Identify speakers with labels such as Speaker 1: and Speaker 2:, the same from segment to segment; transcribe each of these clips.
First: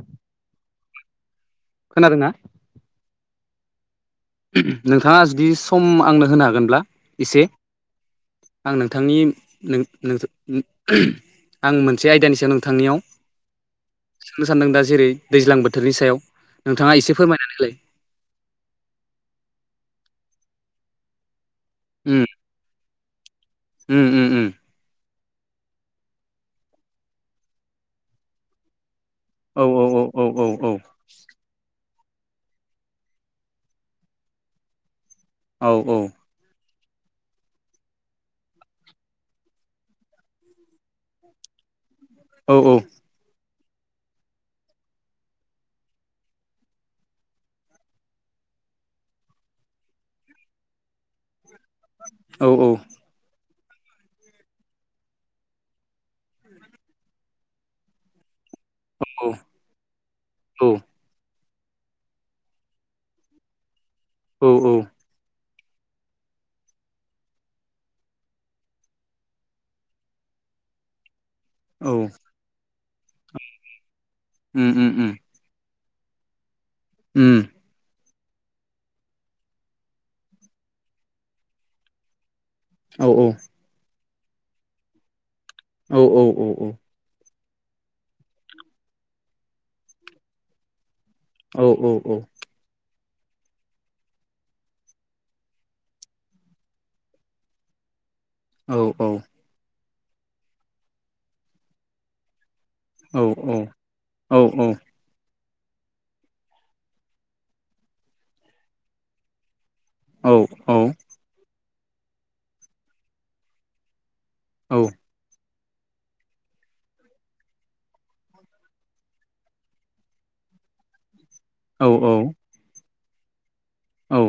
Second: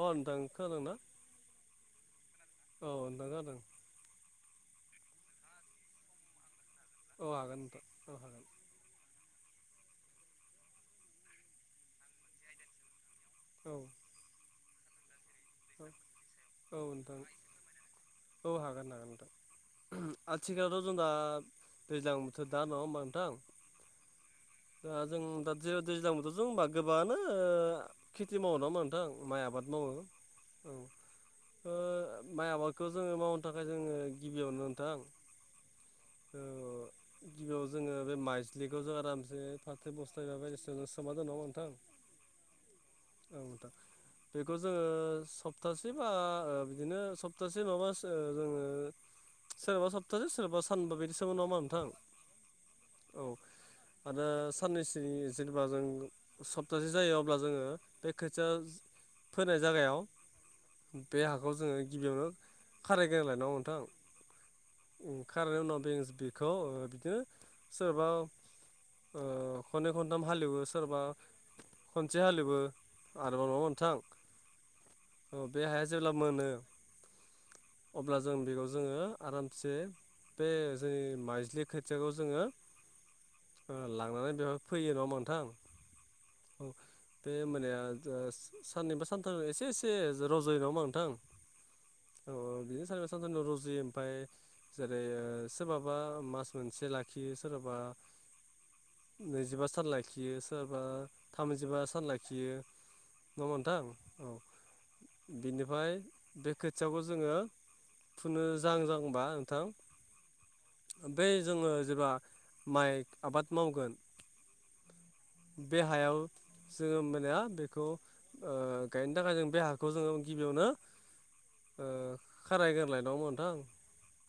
Speaker 1: अ नोंथां खोनादों ना?
Speaker 2: खोनादों ना?
Speaker 1: औ नोंथां जादों।
Speaker 2: नोंथाङा जुदि सम आंनो होनो हागोनब्ला
Speaker 1: औ
Speaker 2: एसे
Speaker 1: हागोन नोंथां औ हागोन
Speaker 2: आं नोंथांनि आं मोनसे आयदानि सायाव नोंथांनियाव
Speaker 1: औ
Speaker 2: सोंनो सानदों दा जेरै दैज्लां बोथोरनि सायाव
Speaker 1: औ
Speaker 2: नोंथाङा
Speaker 1: नोंथां
Speaker 2: एसे फोरमायनानै
Speaker 1: औ हागोन हागोन नोंथां आथिखालावथ' जों दा दैज्लां बोथोर दा नङा होमबा नोंथां
Speaker 2: उम उम उम
Speaker 1: दा जों दा जेराव दैज्लां बोथोर जों होनबा गोबाङानो खेथि मावो नङा होनबा माइ
Speaker 2: औ
Speaker 1: आबाद
Speaker 2: औ
Speaker 1: मावो।
Speaker 2: औ
Speaker 1: ओ
Speaker 2: औ।
Speaker 1: माइ आबादखौ जोङो मावनो थाखाय जोङो गिबियावनो नोंथां
Speaker 2: औ औ।
Speaker 1: ओ गिबियाव जोङो बे माइज्लिखौ जों आरामसे फाथो बस्थाय बायदियाव सोमना दोनो नङा होनबा नोंथां
Speaker 2: औ औ।
Speaker 1: थार बेखौ जोङो सप्तासे बा बिदिनो सप्तासे माबा ओ जोङो सोरबा सप्तासे सोरबा सानबा बिदिसोमो नङा होनबा नोंथां
Speaker 2: औ
Speaker 1: औ। आरो साननैसोनि जेनेबा जों सप्तासे जायो अब्ला जोङो बे खौ खोथिया फोनाय जायगायाव बे बे हाखौ जोङो गिबियावनो खारायग्रोना लागोन नङा होनबा नोंथां?
Speaker 2: औ औ।
Speaker 1: खारायनायनि उनाव बे बेखौ ओ बिदिनो सोरबा खनै खनथाम हालेवो सोरबा
Speaker 2: औ
Speaker 1: खनसे हालेवो आरोबाव नङा होनबा नोंथां।
Speaker 2: उम उम उम
Speaker 1: बे हाया जेब्ला मोनो
Speaker 2: उम।
Speaker 1: अब्ला जों बेखौ जोङो आरामसे बे जोंनि माइज्लि खोथियाखौ जोङो
Speaker 2: औ औ।
Speaker 1: थांनानै बेवहाय फैयो नङा नोंथां?
Speaker 2: औ औ औ औ।
Speaker 1: बे मोनाया साननैबा सानथाम एसे एसे रज'यो नङा होनबा नोंथां?
Speaker 2: औ औ औ।
Speaker 1: सनावनो रुजियो ओमफ्राय जेरै सोरबाबा मास मोनसे लाखियो सोरबाबा
Speaker 2: औ औ
Speaker 1: नैजिबा सान लाखियो सोरबा थामजिबा सान लाखियो
Speaker 2: औ
Speaker 1: नङा
Speaker 2: औ
Speaker 1: होमबा नोंथां
Speaker 2: औ औ।
Speaker 1: बिनिफ्राय बे खोथियाखौ जोङो फुनो जाहां जाहांबा
Speaker 2: औ औ
Speaker 1: नोंथां बे जोङो जेब्ला माइ आबाद मावगोन
Speaker 2: औ।
Speaker 1: बे हायाव जोङो मोनाने बेखौ ओ गायनो थाखाय जों बे हाखौ बे खौ जोङो गिबियावनो खारायग्रोना लानांगौ नोंथां?
Speaker 2: औ।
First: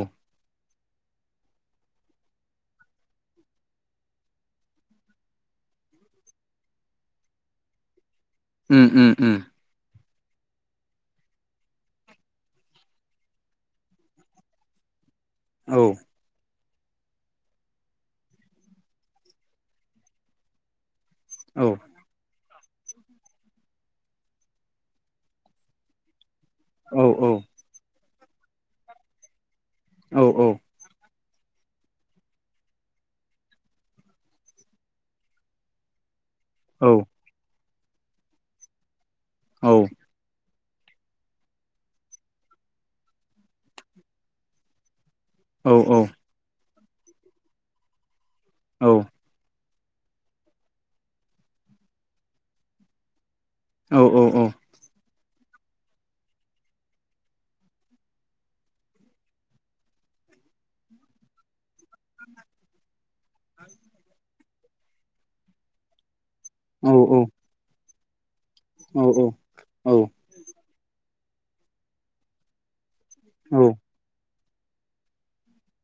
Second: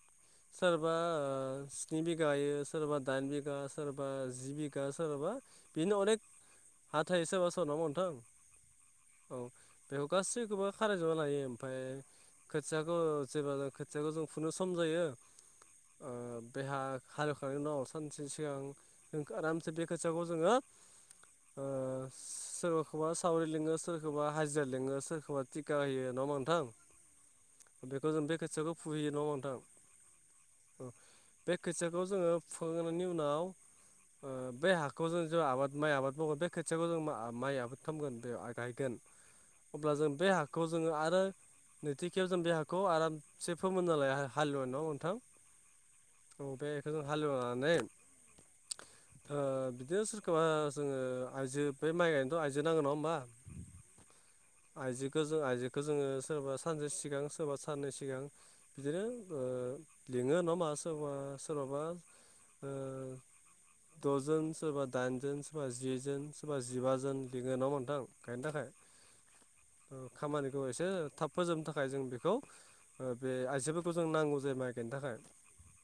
Speaker 1: सोरबा ओ स्नि बिगाायो सोरबा दाइन बिगा सोरबा जि बिगा सोरबा बिनो अनेक हा थायो सोरबा सोरबा नोंथां?
Speaker 2: उम उम उम।
Speaker 1: औ बेखौ गासैखौबो खारायजोबना लायो ओमफ्राय खोथियाखौ जेब्ला ज खोथियाखौ जों फुनो सम जायो
Speaker 2: औ
Speaker 1: ओ बेहा हालेवखांनायनि उनाव सानसे सिगां आरामसे बे खोथियाखौ जोङो ओ
Speaker 2: औ।
Speaker 1: सोरखौबा सावरि लिङो सोरखौबा हाजिरा लिङो सोरखौबा टिखा होयो नङा होनबा
Speaker 2: औ औ
Speaker 1: गो जों बे खोथियाखौ फुहयो न' होनबा नोंथां?
Speaker 2: औ- औ।
Speaker 1: बे खोथियाखौ जोङो फुखांनायनि उनाव ओ- बे हाखखौ जों आबाद माइ आबाद माव बे खोथियाखौ जों माइ आबाद खालामगोन बेयाव आ-गायगोन अब्ला जों बे हा खौ-जोङो आरो नैथिखेब जों बे हाखौ आरामसे फोमोनना लायो हालेवनायाव थां?
Speaker 2: औ-औ।
Speaker 1: हालेवनानै ओ बिदिनो सोरखौबा जोङो आइजो बे माइ गायनोथ' आइजो नांगौ नङा होनोमबा
Speaker 2: औ- औ- औ
Speaker 1: आइजोखौ जों आइजोखौ जोङो सोरबा सानसे सिगां सोरबा साननै सिगां बिदिनो ओ लिङो नामा सोरबा सोरबाबा ओ
Speaker 2: [inaudible]
Speaker 1: द'जोन सोरबा दाइनजोन सोरबा जि जोन सोरबा
Speaker 2: औ औ
Speaker 1: जिबाजोन
Speaker 2: उम
Speaker 1: लिङो नामा नोंथां गायनो थाखाय
Speaker 2: औ- औ- औ
Speaker 1: बेखौ एसे थाब फोजोबनो थाखाय जों बेखौ बे आइजोफोरखौ जों नांगौ जायो माइ गायनो थाखाय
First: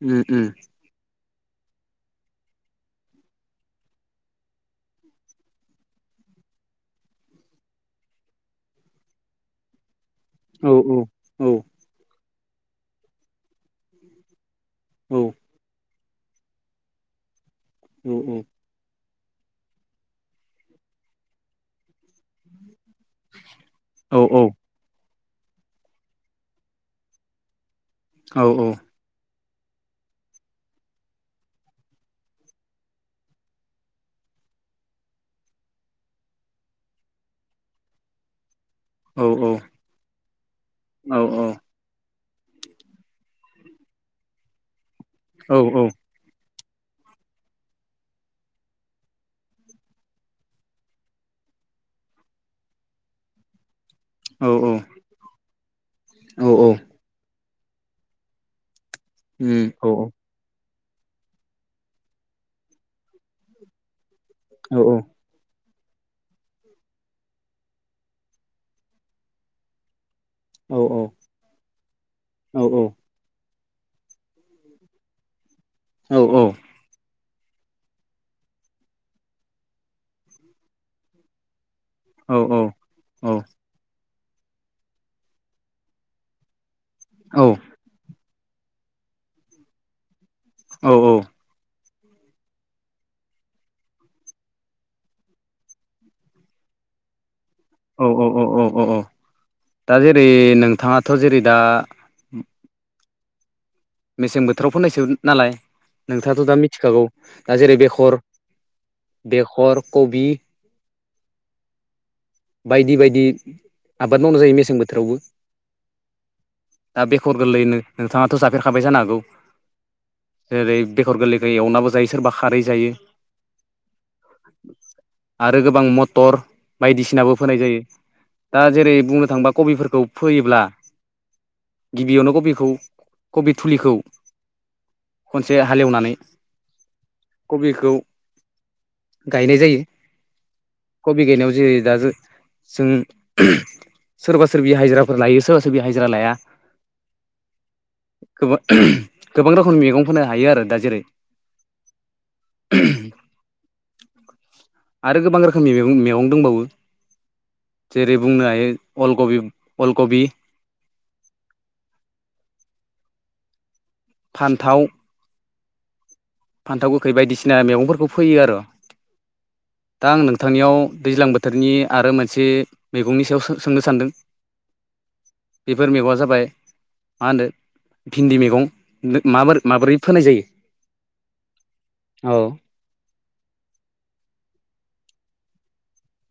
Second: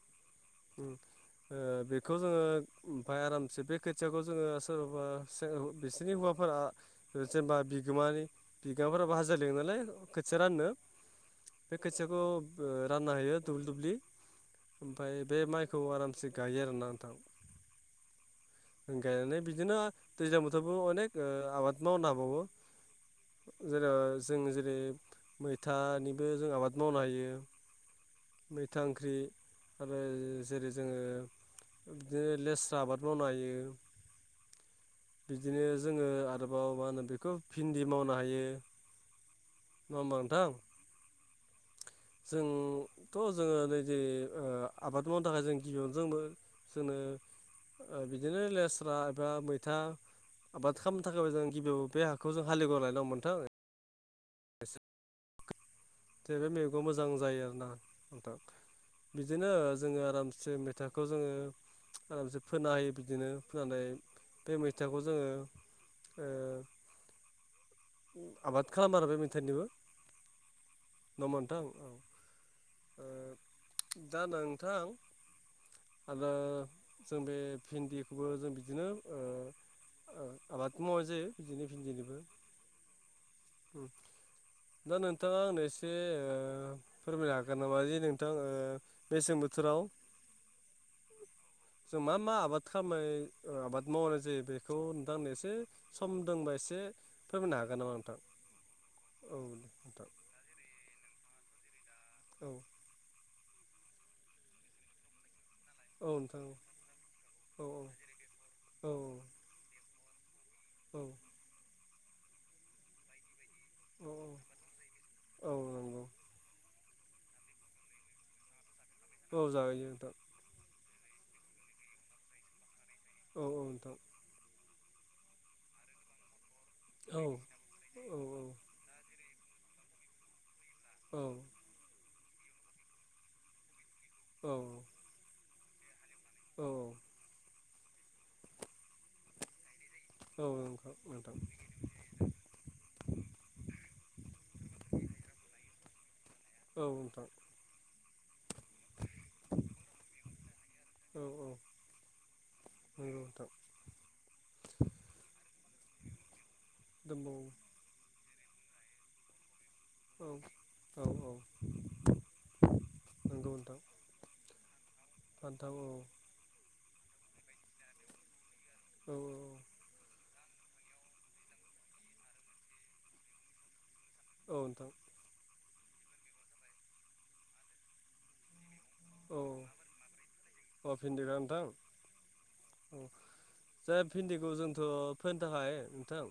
Speaker 2: उ- उ-
Speaker 1: उम ओ- बेखौ जोङो ओमफफ्राय आरामसे बे खोथियाखौ जोङो सोरबा बिसोरनि हौवा फोर जेनेबा बिगोमानि बिगोमाफोराबो हाजो लिङ नालाय खोथिया राननो बे खोथियाख [unintelligible] ओ- रानना होयो दुब्लि दुब्लि ओमफफ्राय बे माइखौ आराम एसे गायो आरोना नोंथां
Speaker 2: औ- औ-
Speaker 1: गायनानै बिदिनो दैज्लां बोथोरबो अनेक आबाद मावनो हाबावो जेराव जों जेरै मैथानिबो जों आबाद मावनो हायो मैथा ओंख्रि आरो जेरै जोङो बिदिनो लेस्रा आबाद मावनो हायो बिदिनो जोङो आरोबाव मा होनो बेखौ भिन्दि मावनो हायो
Speaker 2: औ
Speaker 1: नङा होनबा नोंथां जोंथ' जोङो नैदिे ओ- आ- आबाद मावनो थाखाय जों गिबियावनो जोंबो जोङो ओ- बिदिनो लेस्रा एबा मैथा आबाद खालामनो थाखायबो जों गिबियाव बे हाखौ जों हाललिवर लायनांगौ नोथां
Speaker 2: औ- औ
Speaker 1: जे बे मैगंआ मोजां जायो आरोना आंथां बिदिनो जोङो आरामसे मेथा खौ जोङो आरामसे फोना होयो बिदिनो फोननानै बे मैथाखौ जोङो ए आबाद खालामो आरोना बे मिथाइनिबो नोंथां' मथाम औ-
Speaker 2: औ-
Speaker 1: ओ दा- नोंथां आ- जों बे भिन्दिखौबो जों बिदिनो ओ- ओ आबाद मावनाय जायो बिदिनो बिन जलिबो
Speaker 2: औ-
Speaker 1: दा- नोंथाङा आंनो एसे ओ- फोरमायनो हागोन
Speaker 2: औ
Speaker 1: नामा जे नोंथां ओ- मेसें बोथोराव
Speaker 2: औ- औ
Speaker 1: जों मा मा आबाद खालामो ओ- खालामनाय आबाद मावनाय जायो बेखौ नोंथांनो एसे सम दंबा एसे एसे फोरमायनो हागोन नामा नोंथां
Speaker 2: अ- औ- अ- औ- दा- जेरै नोंथाङाथ' जेरै दा
Speaker 1: औ
Speaker 2: मेसें बोथोराव फोननायसो नालाय
Speaker 1: नोंथां
Speaker 2: नोंथाङाथ' दा मिथिखागौ दा
Speaker 1: औ नोंथां औ
Speaker 2: जेरै बेखर
Speaker 1: औ
Speaker 2: बेखर कबि
Speaker 1: औ।
Speaker 2: बायदि बायदि आबाद मावनाय जायो मेसें बोथोरावबो।
Speaker 1: औ औ नंगौ
Speaker 2: दा बेखर गोरलैनो नोंथाङाथ' जाफेरखाबाय जानो हागौ
Speaker 1: औ जायो नोंथां
Speaker 2: जेरै बेखर गोरलैखौ एवनाबो जायो सोरबा खारै जायो।
Speaker 1: औ औ नोंथां
Speaker 2: आरो गोबां मटर
Speaker 1: औ
Speaker 2: सिनाबो फोनाय जायो
Speaker 1: औ
Speaker 2: दा जेरै बुंनो थांबा कबिफोरखौ फोयोब्ला
Speaker 1: औ
Speaker 2: गिबियावनो कबिखौ कबि फुलिखौ एसे हालएवनानै
Speaker 1: औ
Speaker 2: कबिखौ गायनाय जायो।
Speaker 1: औ नंगौ
Speaker 2: कबि
Speaker 1: नोंथां।
Speaker 2: गायनायाव जेरै दा जो- जों सोरबा सोरबि हाजिराफोर लायो सोरबा सोरबि हाजिरा लाया।
Speaker 1: औ नोंथां।
Speaker 2: गोबा- गोबां रोखोमनि मैगं फोनो हायो आरो दा जेरै
Speaker 1: औ औ नंगौ नोंथां।
Speaker 2: आरो गोबां रोखोमनि मेगं मेगं दंबावो
Speaker 1: दंबावो
Speaker 2: जेरै बुंनो हायो अल कबि
Speaker 1: औ औ औ नंगौ नोंथां।
Speaker 2: फान्थाव
Speaker 1: फानथाव औ
Speaker 2: फान्थाव गोखै बायदिसिना मेगंफोरखौ फैयो आरो
Speaker 1: औ
Speaker 2: दा आं नों थांनियाव दैज्लां बोथोरनि आरो मोनसे मैगंनि सायाव सो-सोंनो सानदों?
Speaker 1: औ नोंथां
Speaker 2: बेफोर मेगङा जाबाय मा होनदो भिन्दि मेगं
Speaker 1: औ
Speaker 2: माबोरै माबोरै फोनाय जायो?
Speaker 1: अ भिनदि ना नोंथां औ जाय भिन्दिखौ जोंथ' फोनो थाखाय नोंथां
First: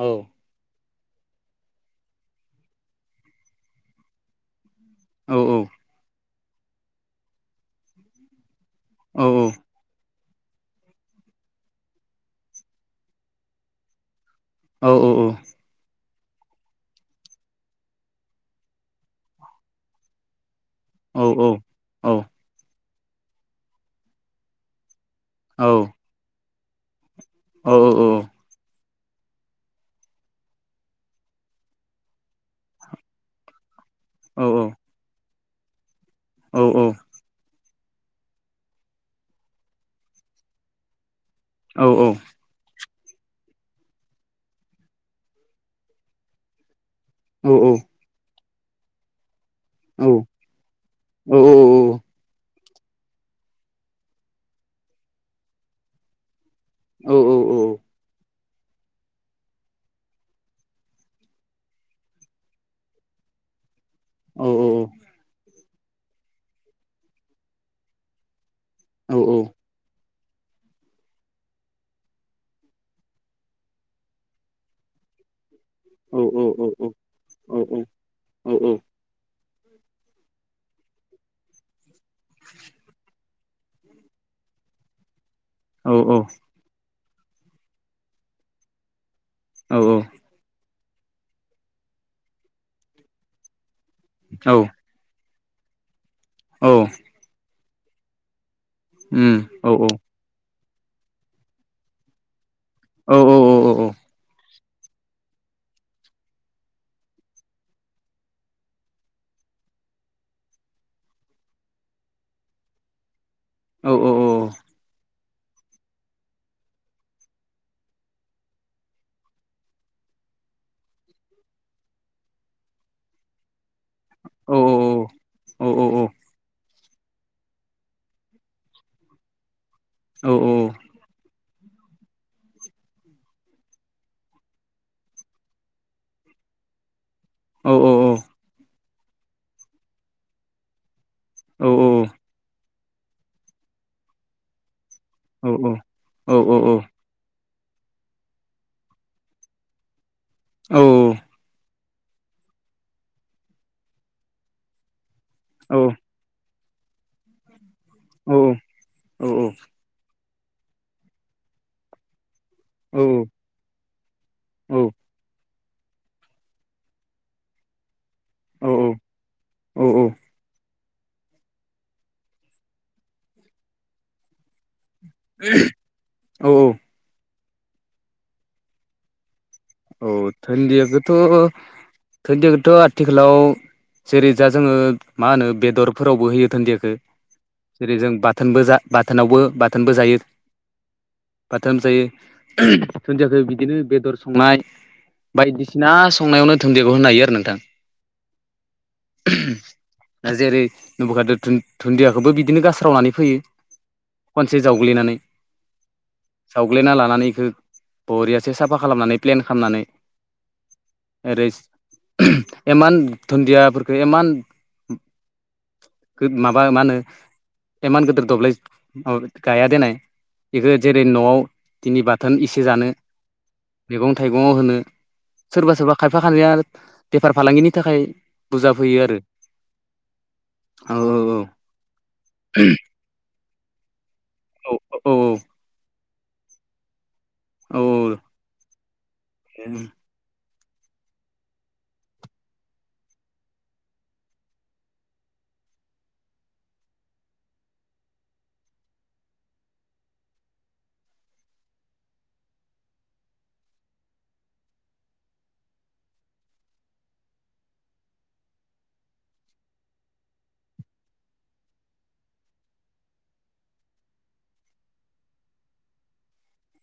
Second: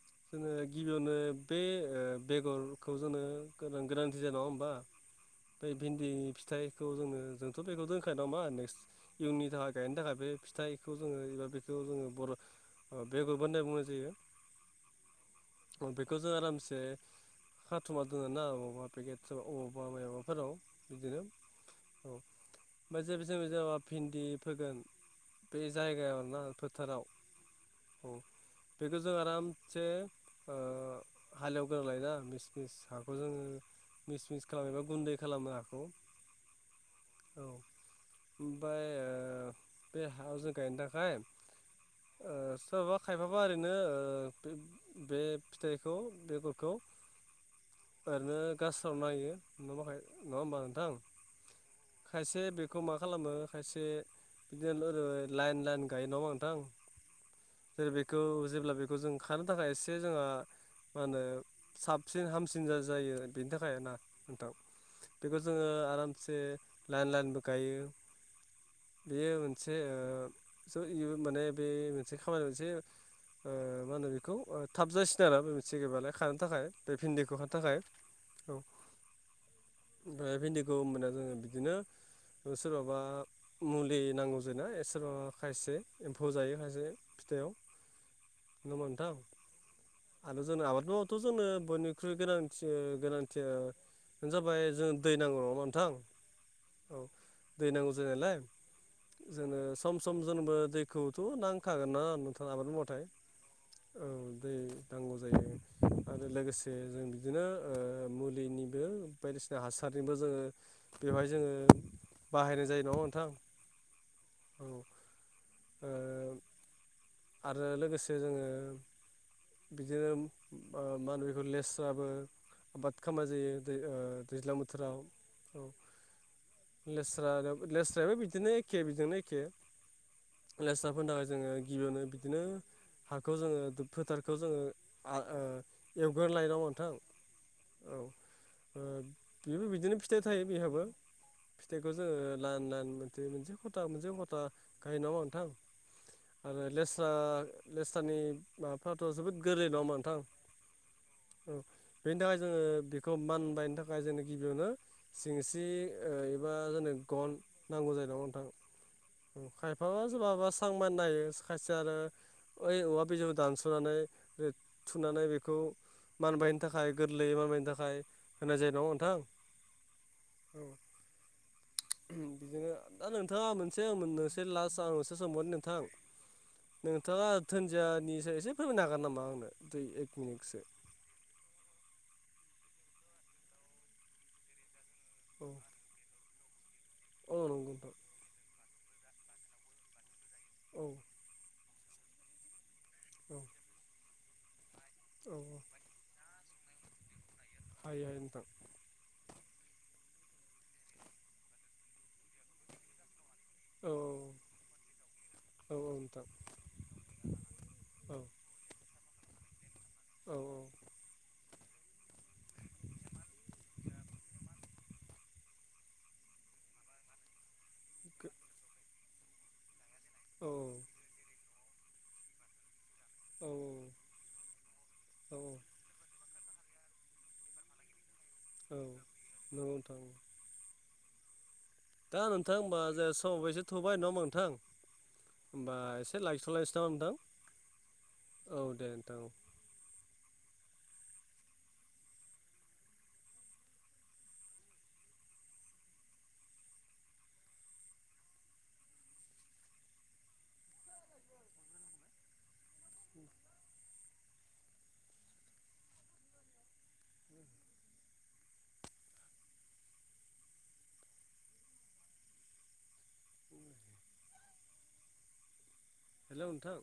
Speaker 2: औ
Speaker 1: जोङो गिबियावनो बे ओ बेगरखौ जोंनो गोनां-गोनांथि जायो नङा होमबा
Speaker 2: औ
Speaker 1: बे भिन्दि फिथाइखौ जोंनो जोंथ' बेखौ दोनखायो नङा होमबा नेक्स्ट
Speaker 2: औ
Speaker 1: इउननि थाखाय गायनो थाखाय बे फिथाइखौ जोङो एबा बेखौ जोङो बर' बेगर होननाय बुंनाय जायो।
Speaker 2: औ औ औ
Speaker 1: बेखौ जों आरामसे खाथुमना दोनो ना अबावबा पेकेट फोराव अबावबा माबाफोराव बिदिनो
Speaker 2: औ औ औ
Speaker 1: ओमफ्राय जेबो जेबो जाबा भिन्दि फोगोन बे
Speaker 2: औ
Speaker 1: जायगायाव ना फोथाराव
Speaker 2: औ औ औ
Speaker 1: बेखौ जों आरामसे ओ हालएवग्रोना लायोना मिस मिस हाखौ जोङो मिसमिस खालामोबा गुन्दै खालामो हाखौ।
Speaker 2: औ औ
Speaker 1: ओमफाय ओ बे हाजों गायनो थाखाय
Speaker 2: औ औ
Speaker 1: ओ सोरबा खायफाबा ओरैनो ओ बे फिथाइखौ बेगरखौ ओरैनो गास्रावना होयो। नङाबा गाय नङा होमबा नोंथां खायसे बे खौ मा खालामो खायसे बिदिनो ओरै लाइन लाइन गायो नङा होमबा नोंथां। जेरै बेखौ जेब्ला बेखौ जों खानो थाखाय एसे जोंहा मा होनो साबसिन हामसिन जायो बेनि थाखाय ना नोंथां बेखौ जोङो आरामसे लाइन लाइनबो गायो। बेयो मोनसे ओ स यो माने बे मोनसे खामानि मोनसे ओ मा होनो बेखौ ओ थाबजासिगोन आरो सिगिबालाय खानो थाखाय बे भिन्दिखौ खानो थाखाय औ ओमफ्राय भिन्दिखौ मोना जोङो बिदिनो ओ सोरबाबा मुलि नांगौ जों ना एबा खायसे
Speaker 2: औ औ
Speaker 1: एम्फौ जायो खायसे फिथाइाव नङा नोंथां
Speaker 2: औ उम औ
Speaker 1: आरो जोंनो आबाद न'आवथ' जोंनो बयनिख्रुइ गोनांथि ओ गोनांथिया ओ जाबाय जों दै नांगौ। [inaudible]
Speaker 2: औ
Speaker 1: दै नांगौ जायो नालाय जोंनो सम सम जोंनोबो दैखौथ नांखागोन ना नोऔ [inaudible] आरो लोगोसे जों बिदिनो मुलिनिबो बायदिसिना हासारनिबो जोङो बेवहाय जोङो बाहायनाय जायो नामा नोंथां
Speaker 2: औ औ औ
Speaker 1: ओ आरो लोगोसे जोङो बिदिनो मा होनो बेखौ लेसाबो आबाद खालामामनाय जायो दै दैज्लां बोथोराव लेस्रा लेस्रायाबो बिदिनो एखे बेजोंनो एखे लेस्राफोरनि थाखाय जोङो गिबियावनो बिदिनो हाखौ जोङो फोथार [inaudible]
Speaker 2: औ औ
Speaker 1: ओ
Speaker 2: औ
Speaker 1: बेबो बिदिनो फिथाइ थायो बिहाबो फिथाइखौ जोङो लाइन लाइन मोनसे खथा मोनसे खथा गायो नामा नोंथां आरो लेस्रा [inaudible] बेनि थाखाय जोङो बेखौ मानबायनो थाखाय जोङो गिबियावनो सिंस्रि [inaudible] एसां मान नायो खायसे आरो ओइ औवा बिजौखौ दानस'नानै थुनानै बेखौ मानबायनो थाखाय गोरलैयै मानबायनो थाखाय होनाय
Speaker 2: औ
Speaker 1: जायो नङा होमबा
Speaker 2: औ
Speaker 1: नोंथां औ [inaudible] [inaudible]
Speaker 2: औ
Speaker 1: मिनिटसो
Speaker 2: धोनदियाखौथ धोनदियाखौथ' आथिखालाव जेरै जा जोङो मा
Speaker 1: औ
Speaker 2: होनो बेदरफोरावबो होयो धोनदियाखौ
Speaker 1: औ नंगौ नोंथां
Speaker 2: जेरै जों बाथोनबो बाथोनावबो बाथोनबो जायो
Speaker 1: औ
Speaker 2: गोथाम जायो
Speaker 1: औ
Speaker 2: दुन्दियाखौ बिदिनो बेदर संनाय
Speaker 1: औ
Speaker 2: बायदिसिना संनायावनो धोनदियाखौ होनो हायो आरो ना
Speaker 1: [inaudible]
Speaker 2: जेरै नबखाद दुुनदियाखौबो बिदिनो गास्रावनानै फैयो
Speaker 1: औ
Speaker 2: खनसे जावग्लिनानै
Speaker 1: औ नोंथां
Speaker 2: जावग्लिना लानानै इखो
Speaker 1: औ
Speaker 2: बरियासो साफा खालामनानै प्लेन खालामनानै
Speaker 1: औ
Speaker 2: ओरै एमान दुन्दियाफोरखो एमान माबा मा होनो एमान गिदिर दब्लाय माबा गाया देननाय बेखौ जेरै न'आव दिनि बाथोन एसे जानो
Speaker 1: औ
Speaker 2: मैगं थाइगंआव होनो
Speaker 1: औ नंगौ
Speaker 2: सोरबा सोरबा खायफा खाया बेफार फालांगिनि थाखाय बुरजा
Speaker 1: औ नंगौ नोंथां
Speaker 2: औ औ औ
Speaker 1: दा नोंथां होमबा जे समाबो एसे थौबाय नङा होमबा नोंथां
Speaker 2: औ औ
Speaker 1: होमबा एसे से लाखि थलखयनोसै नामा नोंथां
Speaker 2: औ
Speaker 1: औ दे नोंथां औ
Speaker 2: औ
Speaker 1: हेलौ नोंथां